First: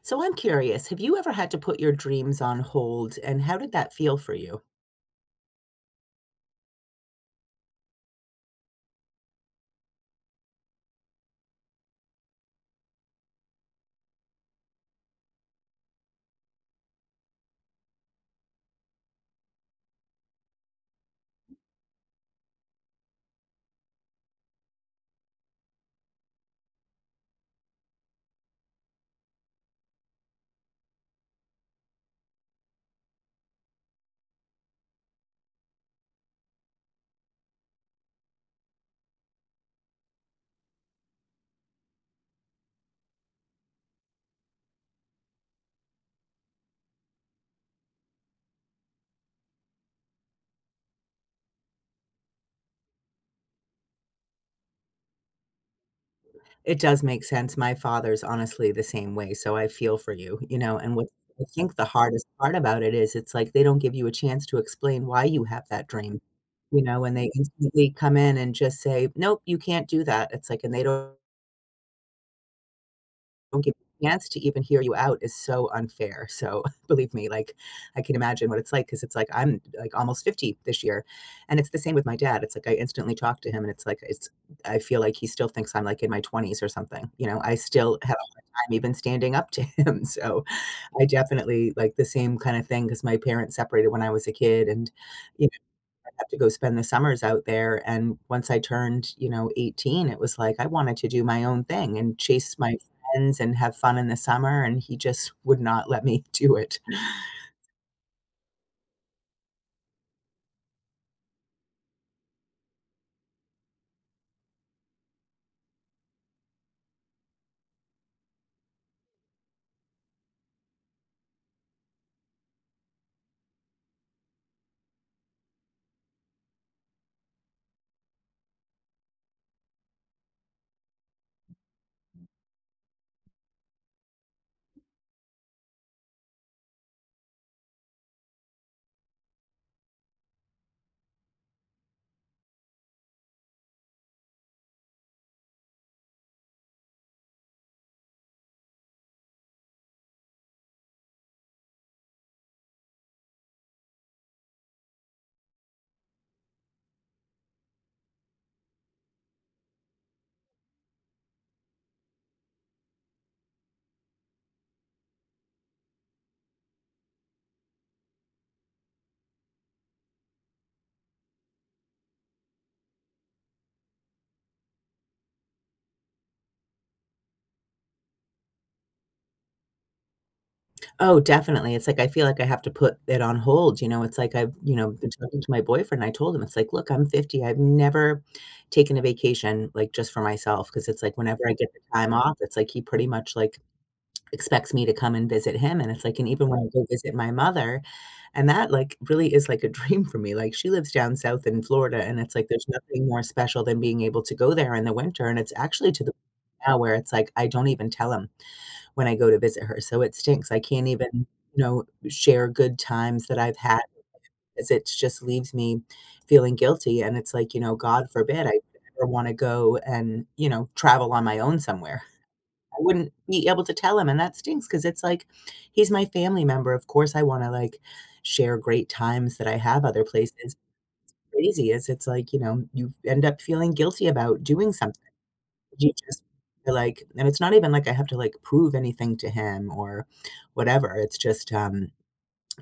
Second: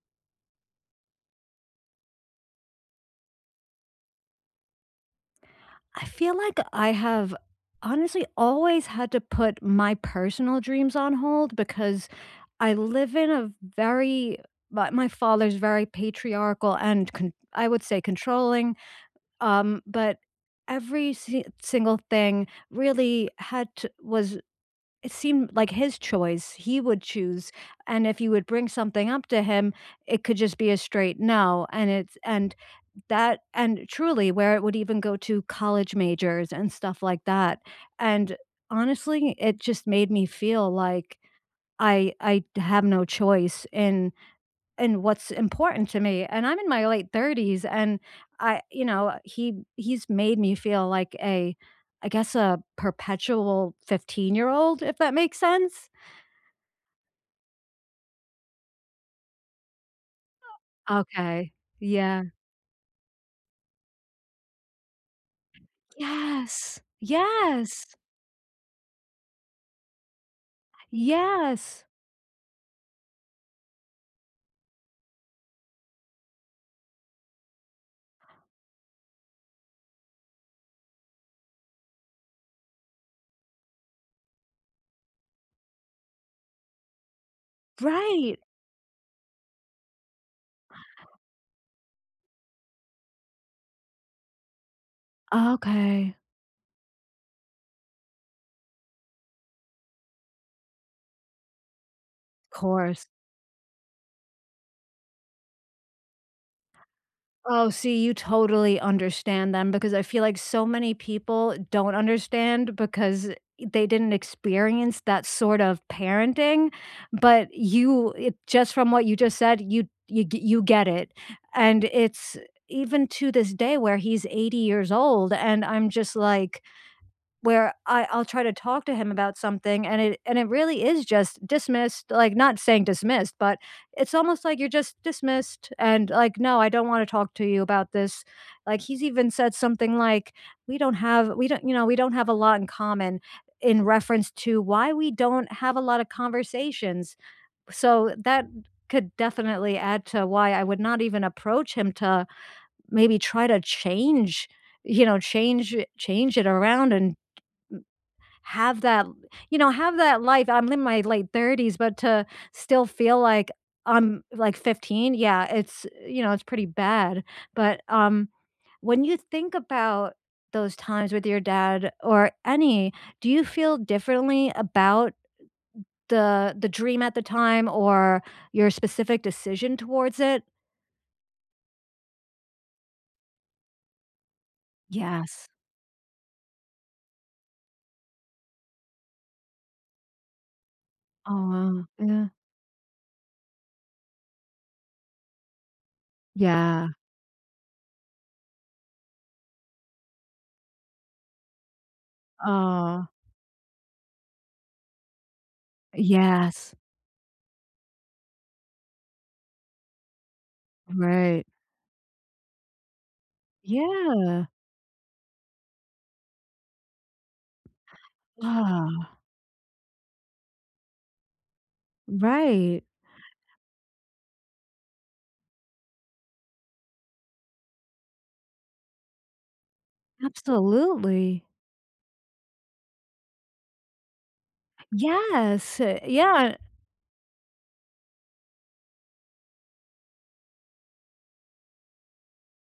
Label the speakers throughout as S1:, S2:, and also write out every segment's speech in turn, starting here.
S1: So I'm curious, have you ever had to put your dreams on hold, and how did that feel for you?
S2: I feel like I have honestly always had to put my personal dreams on hold because I live in a very my father's very patriarchal and I would say controlling, but every single thing really was, it seemed like, his choice. He would choose, and if you would bring something up to him, it could just be a straight no. And it's and that and truly, where it would even go to college majors and stuff like that. And honestly, it just made me feel like I have no choice in what's important to me. And I'm in my late 30s, and he's made me feel like a I guess a perpetual 15-year-old, if that makes sense?
S1: It does make sense. My father's honestly the same way, so I feel for you, you know, and what I
S2: Okay.
S1: think the
S2: Yeah.
S1: hardest part about it is it's like they don't give you a chance to explain why you have that dream, you
S2: Yes.
S1: know, when they instantly
S2: Yes.
S1: come in and just say, "Nope, you can't do that." It's like, and they don't
S2: Yes.
S1: Don't give you a chance to even hear you out is so unfair, so, believe me, like, I can imagine what it's like because it's like, I'm, like, almost 50 this year, and it's the same with my dad, it's like I instantly talk to him, and it's like, it's I feel like he still thinks I'm, like, in my 20s or something, you know? I still have a
S2: Right.
S1: hard time even standing up to him, so I definitely like the same kinda thing because my parents separated when I was a kid and, you
S2: Okay.
S1: have to go spend the summers out there, and once I turned, you know, 18, it was like I wanted to do my own thing and chase my
S2: Course.
S1: friends and have fun in the summer, and he just would not let me do it.
S2: Oh, see, you totally understand them, because I feel like so many people don't understand because they didn't experience that sort of parenting, but you it just from what you just said, you get it. And it's, even to this day where he's 80 years old, and I'm just like, where I'll try to talk to him about something, and it really is just dismissed. Like, not saying dismissed, but it's almost like you're just dismissed and like, "No, I don't wanna talk to you about this." Like, he's even said something like, "We don't have we don't you know, we don't have a lot in common," in reference to why we don't have a lot of conversations. So that could definitely add to why I would not even approach him to maybe try to change, you know, change it around, and have that life. I'm in my late 30s, but to still feel like I'm, like, 15, yeah, it's, it's pretty bad, but, when you think about those times with your dad or any, do you feel differently about the dream at the time or your specific decision towards it?
S1: Oh, definitely. It's like I feel like I have to put it on hold, you know, it's like I've, you know, been talking
S2: Yes.
S1: to my boyfriend, I told him, it's like, "Look, I'm 50, I've never taken a vacation, like, just for myself because it's like whenever I get the
S2: Oh,
S1: time
S2: yeah.
S1: off, it's like he pretty much, like, expects me to come and visit him, and it's like and even when I go
S2: Yeah.
S1: visit my mother and that, like, really is like a dream for me, like, she lives down south in Florida, and it's like there's nothing
S2: Oh,
S1: more special than being able to go there in the winter, and it's actually to the point
S2: yes.
S1: now where it's like, I don't even tell him when I go to visit her, so it stinks, I can't even,
S2: Right.
S1: you know, share good times that I've had
S2: Yeah.
S1: because it just leaves me feeling guilty, and it's like, you know, God forbid I ever
S2: Ah,
S1: wanna go and, you know, travel on my own somewhere. I
S2: right.
S1: wouldn't be able to tell him, and that stinks because it's like, he's my family member, of course I wanna, like, share great times that I have other places.
S2: Absolutely.
S1: Crazy is it's like, you know, you end up feeling guilty about doing something.
S2: Yes,
S1: You just,
S2: yeah,
S1: you like, and it's not even like I have to, like, prove anything to him or whatever, it's just,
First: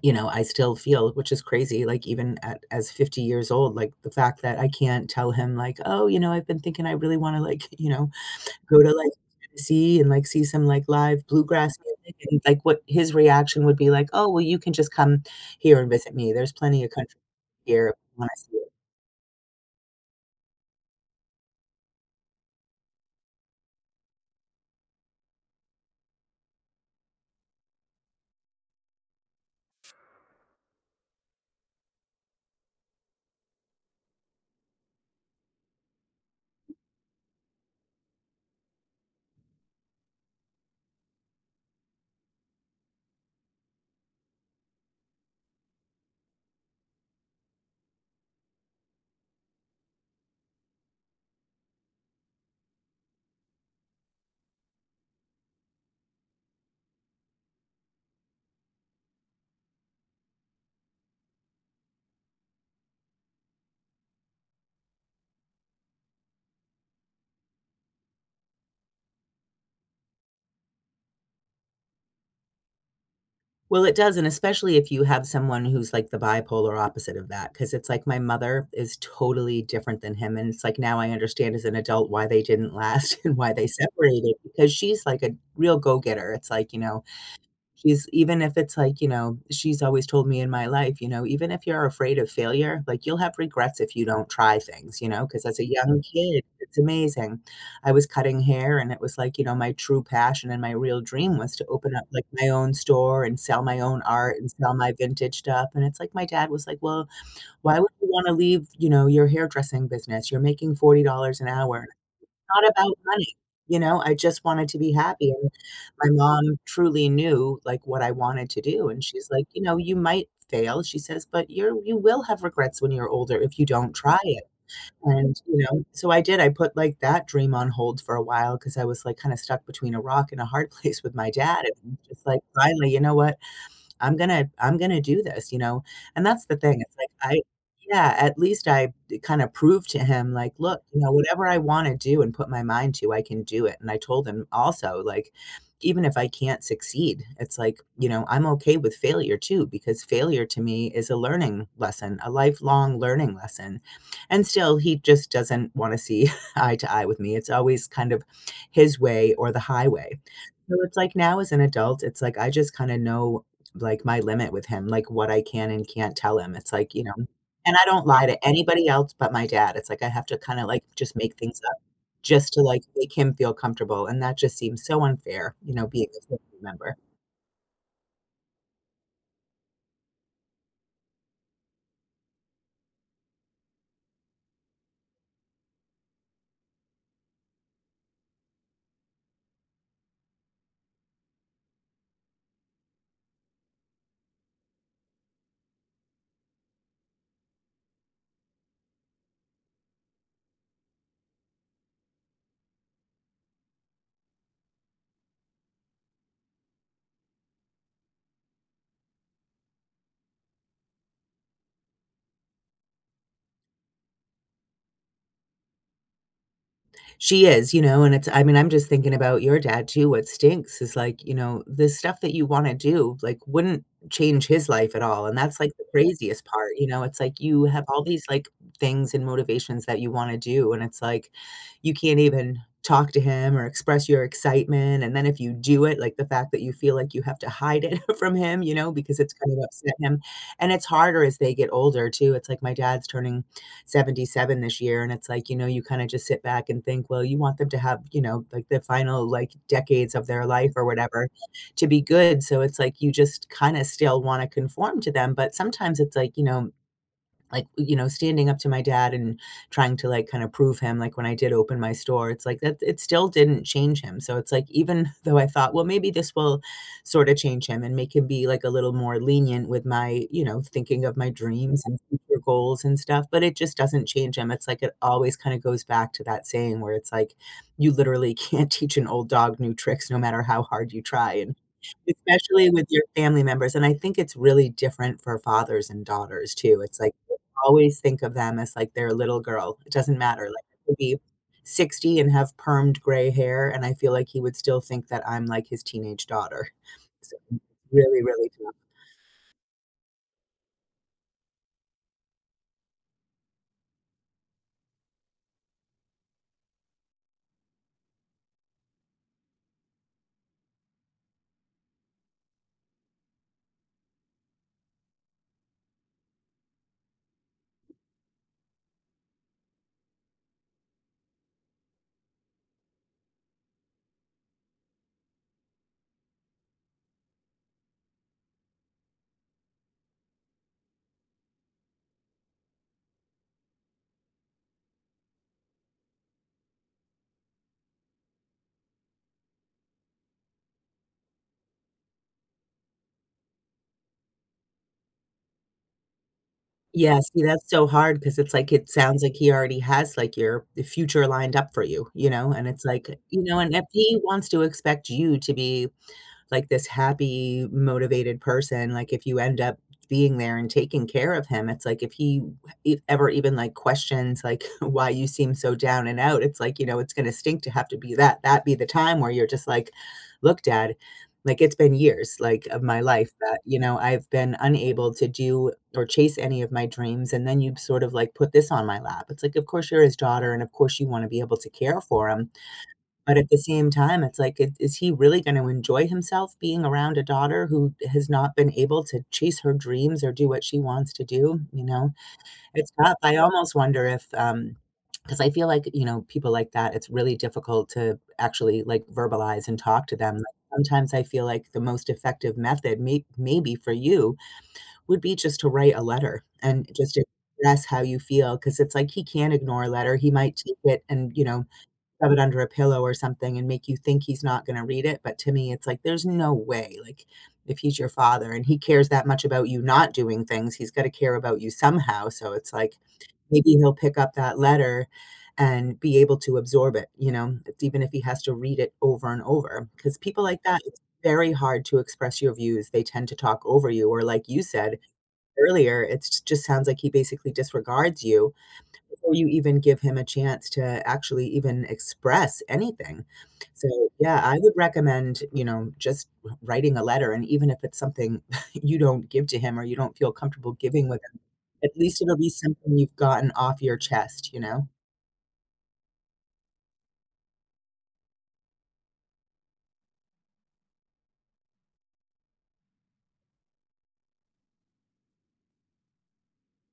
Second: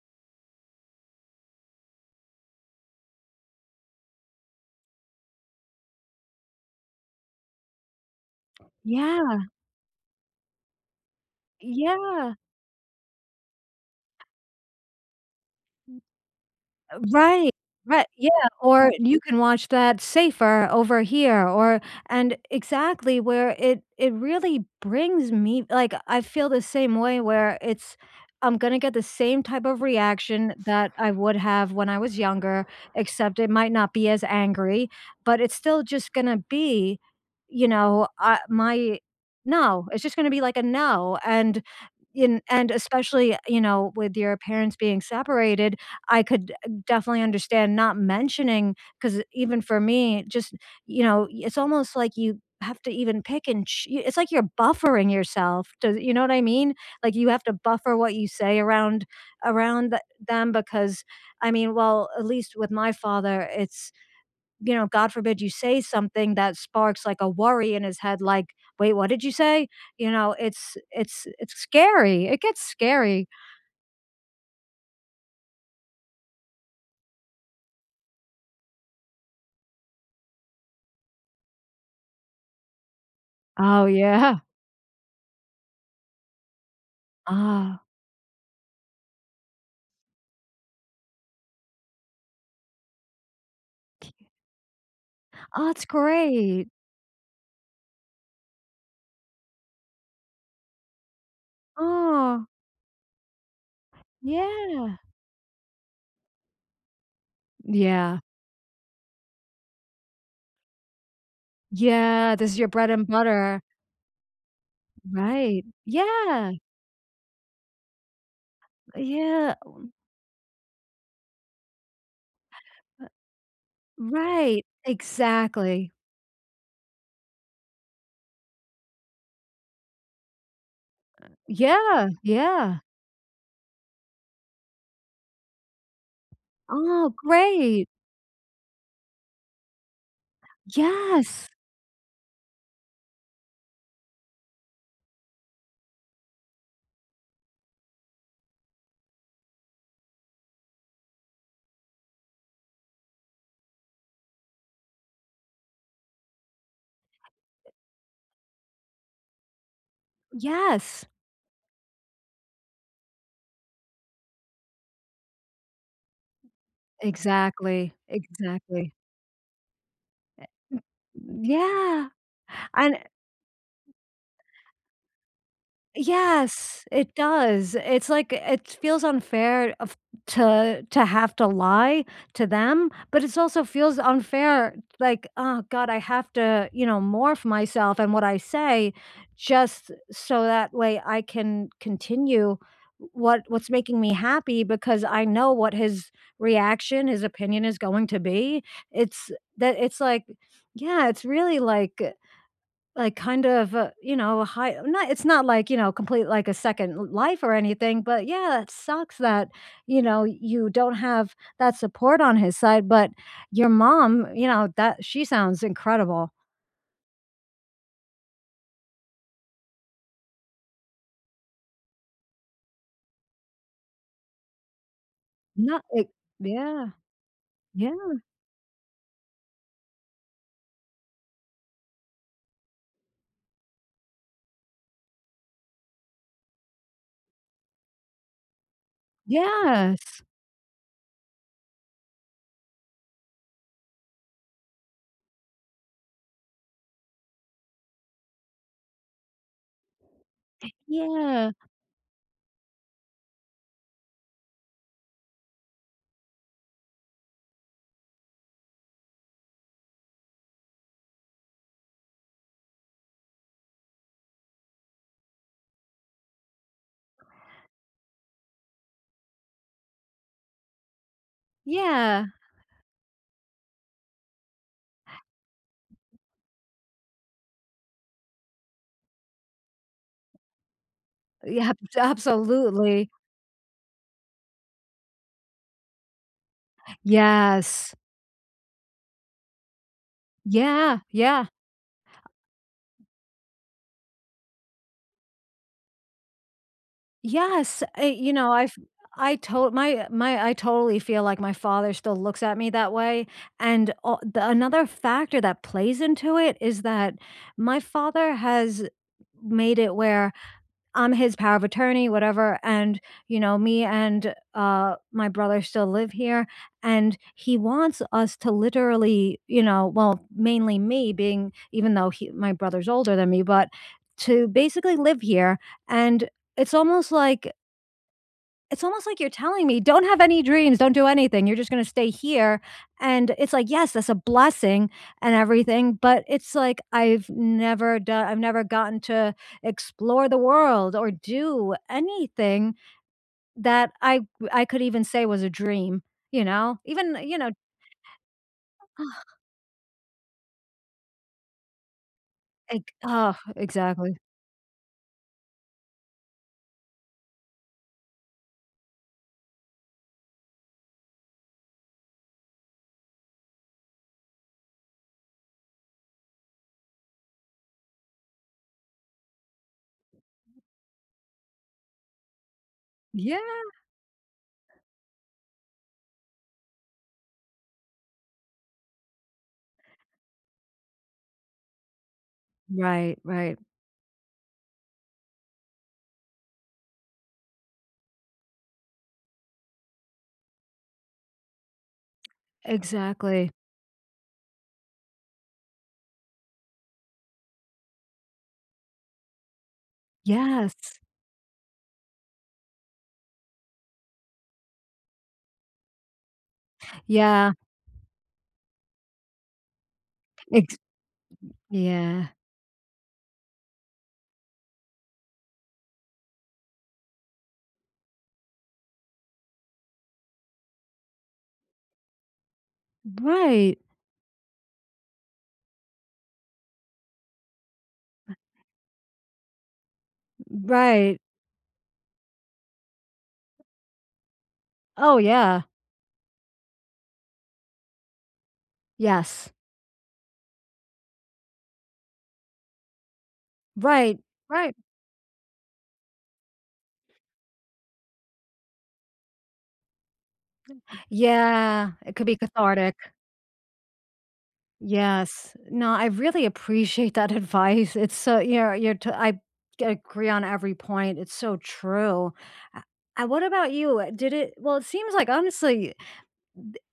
S1: you know, I still feel which is crazy, like, even at as 50 years old, like, the fact that I can't tell him, like, "Oh, you know, I've been thinking I really wanna, like, you know, go to, like,
S2: yeah,
S1: Tennessee and, like, see some, like, live bluegrass music
S2: yeah,
S1: and, like, what his reaction would be like, "Oh, well, you can just come here and visit me. There's plenty of country
S2: right,
S1: here if
S2: right,
S1: you
S2: yeah,
S1: wanna see it."
S2: or you can watch that safer over here, or and exactly, where it really brings me, like, I feel the same way where it's, I'm gonna get the same type of reaction that I would have when I was younger, except it might not be as angry, but it's still just gonna be, you know, my no, it's just gonna be like a no. And In and especially, you know, with your parents being separated, I could definitely understand not mentioning. Because even for me, just, you know, it's almost like you have to even pick and ch it's like you're buffering yourself. Does you know what I mean? Like, you have to buffer what you say around around th them, because, I mean, well, at least with my father, it's, you know, God forbid you say something that sparks like a worry in his head, like, wait, what did you say? You know, it's scary. It gets scary.
S1: Well, it does, and especially if you have someone who's, like, the bipolar opposite of that, because it's like my mother is totally different than him, and it's like now I understand as an adult why they didn't last and why they
S2: Oh,
S1: separated
S2: yeah.
S1: because she's like a real go-getter. It's like, you know,
S2: Ah.
S1: she's even if it's like, you know, she's always told me in my life, you know, "Even if you're afraid of failure, like, you'll have regrets if you don't try things," you know because as a
S2: Oh, that's
S1: young kid,
S2: great.
S1: it's amazing. I was cutting hair, and it was like, you know, my true passion and my real dream was to open up, like,
S2: Oh,
S1: my own store and sell my own art and sell my
S2: yeah.
S1: vintage stuff, and it's like my dad was like, "Well, why would you
S2: Yeah.
S1: wanna leave, you know, your hairdressing business? You're making $40 an hour." It's
S2: Yeah, this is your
S1: not
S2: bread
S1: about
S2: and
S1: money,
S2: butter.
S1: you know, I just wanted to be happy.
S2: Right.
S1: My
S2: Yeah.
S1: mom truly knew, like, what I wanted to do, and she's like,
S2: Yeah,
S1: "You know, you might fail," she says, "but you're you will have regrets when you're older if you don't try it."
S2: right.
S1: And, you know,
S2: Exactly.
S1: so I did, I put, like, that dream on hold for a while because I was, like, kinda stuck between a rock and a hard place with my dad, and
S2: Yeah,
S1: just like,
S2: yeah.
S1: finally, you know what? I'm gonna do this, you know? And that's the thing, it's like
S2: Oh,
S1: I,
S2: great.
S1: yeah, at least I kinda proved to him, like, "Look, you know, whatever
S2: Yes,
S1: I wanna do and put my mind to, I can do it." And I told him also, like, "Even if I can't succeed, it's like, you know, I'm okay with failure too, because failure to me is a learning lesson, a lifelong learning lesson." And still, he just doesn't wanna see eye to eye with me. It's always kind of his way or the highway. So it's
S2: yes.
S1: like now as an adult, it's like I just kinda know, like, my limit with him, like, what I can and can't tell him. It's like, you know, and I
S2: Exactly,
S1: don't lie to anybody
S2: exactly.
S1: else but my dad. It's like I have to kinda, like, just make things up
S2: Yeah,
S1: just to, like,
S2: and
S1: make him feel comfortable, and that just seems so unfair, you know, being a family
S2: yes,
S1: member.
S2: it does. It's like it feels unfair of to have to lie to them, but it also feels unfair, like, "Oh god, I have to, you know, morph myself and what I say just so that way I can continue what's making me happy, because I know what his reaction, his opinion is going to be." It's that, it's like, yeah, it's really like, kind of, you know, high, not, it's not like, you know, complete like a second l life or anything, but yeah, it sucks that, you know, you don't have that support on his side, but your mom, you know, that she sounds incredible.
S1: She is, you know, and it's, I mean, I'm just thinking about your dad too. What stinks is like, you know, the stuff that you wanna do, like, wouldn't change his life at all, and that's, like, the
S2: Not it
S1: craziest part, you
S2: yeah,
S1: know? It's like you have all
S2: yeah,
S1: these, like, things and motivations that you wanna do, and it's like, you can't even talk to him or express your excitement, and then if you do it, like, the fact that you feel like you have to hide it from him, you know, because it's gonna upset him,
S2: yes,
S1: and it's harder as they get older too. It's like my dad's turning 77 this year. And it's like, you know, you kind of just sit back and think, well, you want them to have, you know, like the final, like, decades of their life or whatever
S2: yeah,
S1: to be good. So it's like you just kind of still want to conform to them. But sometimes it's like, you know, standing up to my dad and trying to, like, kinda prove him, like, when I did open my store, it's like that it still didn't change him, so it's like, even though I thought, "Well, maybe this will sorta change him and make him be, like, a little more lenient with my, you know, thinking of my dreams and
S2: yeah,
S1: future goals and stuff," but it just doesn't change him. It's like it always kinda goes back to that saying where it's like, you literally can't teach an old dog new tricks no matter how hard you try, and
S2: yeah,
S1: especially with your
S2: absolutely,
S1: family members, and I think it's really different for fathers and daughters too. It's like
S2: yes,
S1: always think of them as, like, their little girl. It doesn't matter, like, I could
S2: yeah,
S1: be
S2: yeah.
S1: 60 and have permed gray hair, and I feel like he would still think that I'm, like, his teenage daughter. So,
S2: Yes,
S1: really,
S2: you
S1: really
S2: know,
S1: tough.
S2: I've I told my my I totally feel like my father still looks at me that way, and a the another factor that plays into it is that my father has made it where I'm his power of attorney, whatever. And, you know, me and my brother still live here. And he wants us to literally, you know, well, mainly me being, even though he, my brother's older than me, but to basically live here. And it's almost like, it's almost like you're telling me, "Don't have any dreams, don't do anything, you're just gonna stay here," and it's like, yes, that's a blessing and everything, but it's like, I've never gotten to explore the world or do anything that I could even say was a dream, you know? Even,
S1: Yeah,
S2: you
S1: see,
S2: know,
S1: that's so hard because it's like it sounds like he already has, like, your the future lined up for you, you know, and it's
S2: like,
S1: like,
S2: oh,
S1: you know, and if
S2: exactly.
S1: he wants to expect you to be like this happy, motivated person, like if you end up being there and taking care of him, it's like if he e ever even, like, questions, like, why you seem so down and out, it's like, you know, it's gonna stink to have to be that be the time where you're just like, "Look, dad, like, it's been years, like, of my life that,
S2: Yeah.
S1: you know, I've been unable to do or chase any of my dreams, and then you sort of, like, put this on my lap." It's like, of course you're his daughter, and of course you wanna be able to care for him,
S2: Right,
S1: but at the
S2: right.
S1: same time, it's like, is he really gonna enjoy himself being around a daughter who has not been able to chase her dreams or do what she wants to do, you know? It's tough. I
S2: Exactly.
S1: almost wonder if, because I feel like, you know, people like that, it's really difficult to actually, like, verbalize and talk to them. Like,
S2: Yes.
S1: sometimes I feel like the most effective method maybe for you would be just to write a letter and just
S2: Yeah.
S1: express how you feel, because it's like he can't ignore a letter. He might
S2: Ex
S1: take it and, you know,
S2: yeah.
S1: shove it under a pillow or something and make you think he's not gonna read it, but to me, it's like, there's no way, like, if he's your father and he cares that much about you not doing things, he's gotta care about you somehow, so it's like, maybe
S2: Right.
S1: he'll pick up that letter and be able to absorb it, you know, it's even if he has to read it over and over. Because people like that, it's
S2: Right.
S1: very hard to express your views, they tend to talk over you, or like you said
S2: Oh, yeah.
S1: earlier, it just sounds like he basically disregards you before you
S2: Yes.
S1: even give him a chance to actually even express anything. So,
S2: Right,
S1: yeah, I would
S2: right.
S1: recommend, you know, just writing a letter, and even if it's something you don't give to him or you don't feel comfortable giving with him, at
S2: Yeah, it
S1: least
S2: could be
S1: it'll be
S2: cathartic.
S1: something you've gotten off your chest, you know?
S2: Yes. No, I really appreciate that advice. It's so, you're t I agree on every point. It's so true. Uh, what about you? Did it, well, it seems like, honestly,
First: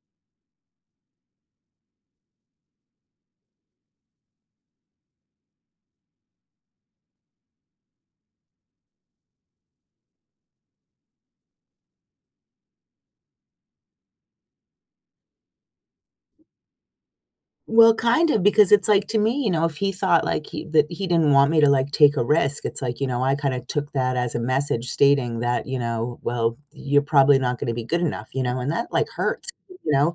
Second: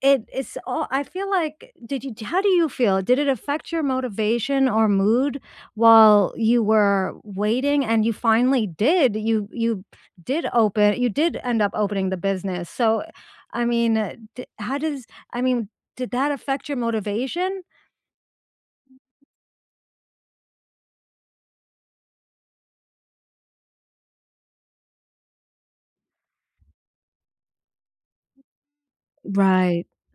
S2: it, it's all, I feel like, did you, how do you feel? Did it affect your motivation or mood while you were waiting, and you finally did, you, did open, you did end up opening the business. So, I mean, d how does I mean, did that affect your motivation?
S1: Well, kind of, because it's like to me, you know, if he thought like he that he didn't want me to like take a risk, it's like, you know, I kind of took that as a message stating that, you know, well, you're probably not going to be good enough, you know, and that like hurts, you
S2: Right,
S1: know.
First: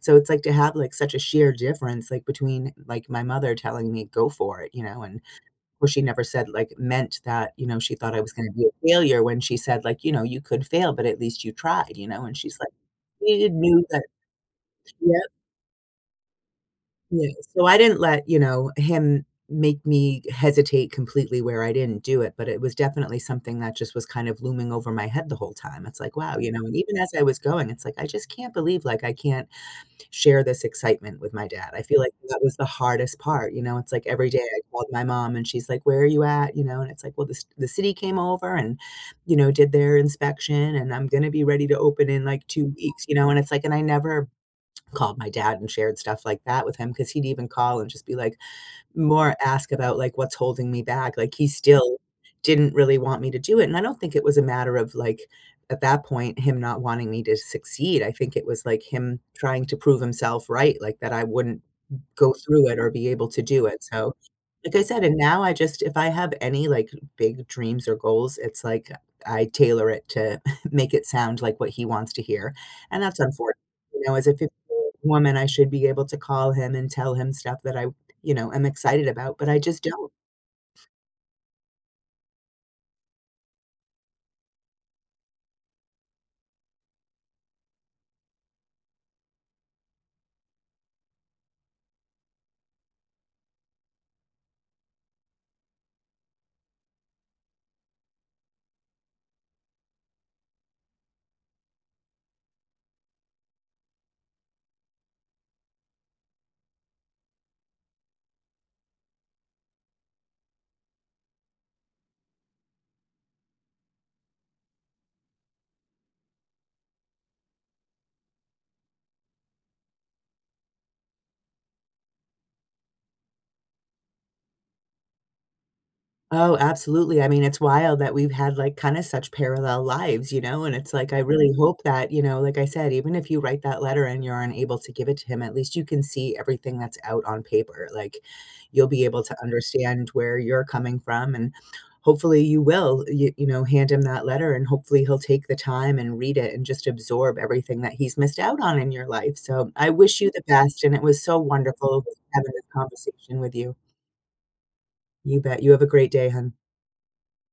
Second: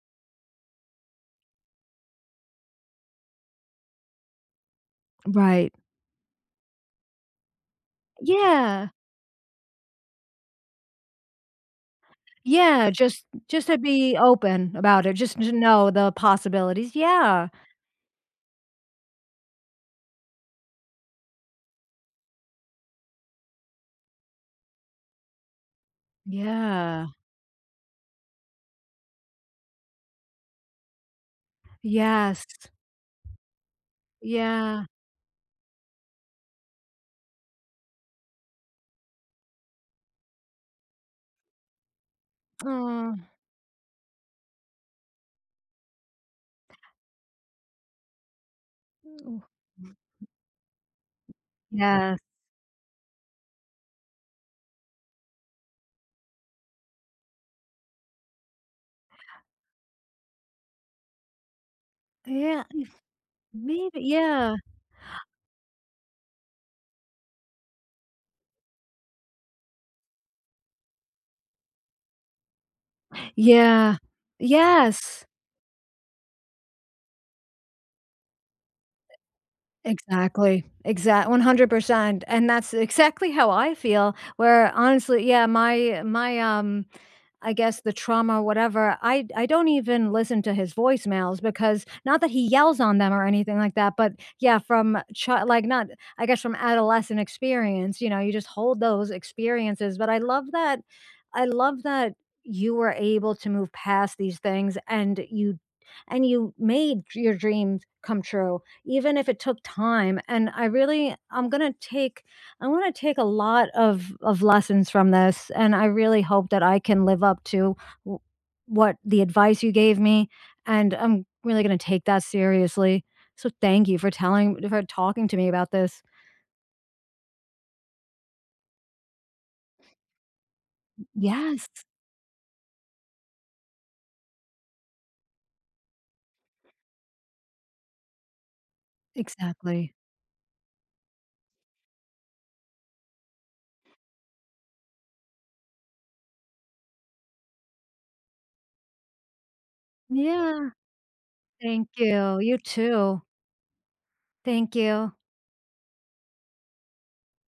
S1: So it's like to have like such a sheer difference like between like my mother telling me go for it, you know, and
S2: right.
S1: where she never said like meant that, you know, she thought I was going to be a
S2: Yeah.
S1: failure when she said like, you know, you could fail, but at least you tried, you know, and she's like,
S2: Yeah, just
S1: you
S2: just to
S1: knew that.
S2: be open about it,
S1: Yeah,
S2: just to know the possibilities.
S1: yeah,
S2: Yeah.
S1: so I didn't let, you know, him make me hesitate completely where I didn't do it, but it was definitely something that just was kind of looming over my head the whole time. It's like, wow, you know, and even
S2: Yeah.
S1: as I was going, it's like, I just can't believe, like, I can't share this excitement with my dad. I feel like that
S2: Yes.
S1: was the hardest part, you know, it's like every day I called
S2: Yeah.
S1: my mom and she's like, "Where are you at?" You know, and it's like, "Well, the city came over and, you know, did their inspection, and I'm gonna be ready to open in, like, 2 weeks,"
S2: Aw.
S1: you know, and it's like and I never called my dad and shared stuff like that with him because he'd even call and just be like, more
S2: Ooh.
S1: ask about, like, what's holding me back, like, he still
S2: Yes.
S1: didn't really want me to do it, and I don't think it was a matter of, like, at that point, him not wanting me to succeed, I think it was, like, him trying to prove himself right, like, that I wouldn't go
S2: Yeah,
S1: through it or be able to do it,
S2: maybe,
S1: so,
S2: yeah.
S1: like I said, and now I just if I have any, like, big dreams or goals, it's like I tailor it to make it sound like what he wants to hear, and that's unfortunate,
S2: Yeah.
S1: you know, as a 50-year-old
S2: Yes.
S1: woman, I should be able to call him and tell him stuff that I you know, am excited about, but I just don't.
S2: Exactly. Exact 100%, and that's exactly how I feel, where honestly, yeah, I guess the trauma, whatever, I don't even listen to his voicemails, because not that he yells on them or anything like that, but yeah, from chi like, not, I guess, from adolescent experience, you know, you just hold those experiences, but I love that, I love that you were able to move past these things, and you made your dreams come true, even if it took time. And I really, I wanna take a lot of lessons from this, and I really hope that I can live up to w what the advice you gave me, and I'm really gonna take that seriously. So thank you for telling for talking to me about this.
S1: Oh, absolutely. I mean, it's wild that we've had like kind of such parallel lives, you know, and it's like I really
S2: Yes,
S1: hope that, you know, like I said, even if you write that letter and you're unable to give it to him, at least you can see everything that's out on paper. Like you'll be able to
S2: exactly.
S1: understand where you're coming from and hopefully you will, you know, hand him that letter and hopefully he'll take the time and read it and just absorb everything that he's missed out on in your life. So I wish you the
S2: Yeah,
S1: best and it was so
S2: thank
S1: wonderful
S2: you.
S1: having
S2: You
S1: this
S2: too.
S1: conversation with you.
S2: Thank you.
S1: You bet. You have a great day, hun.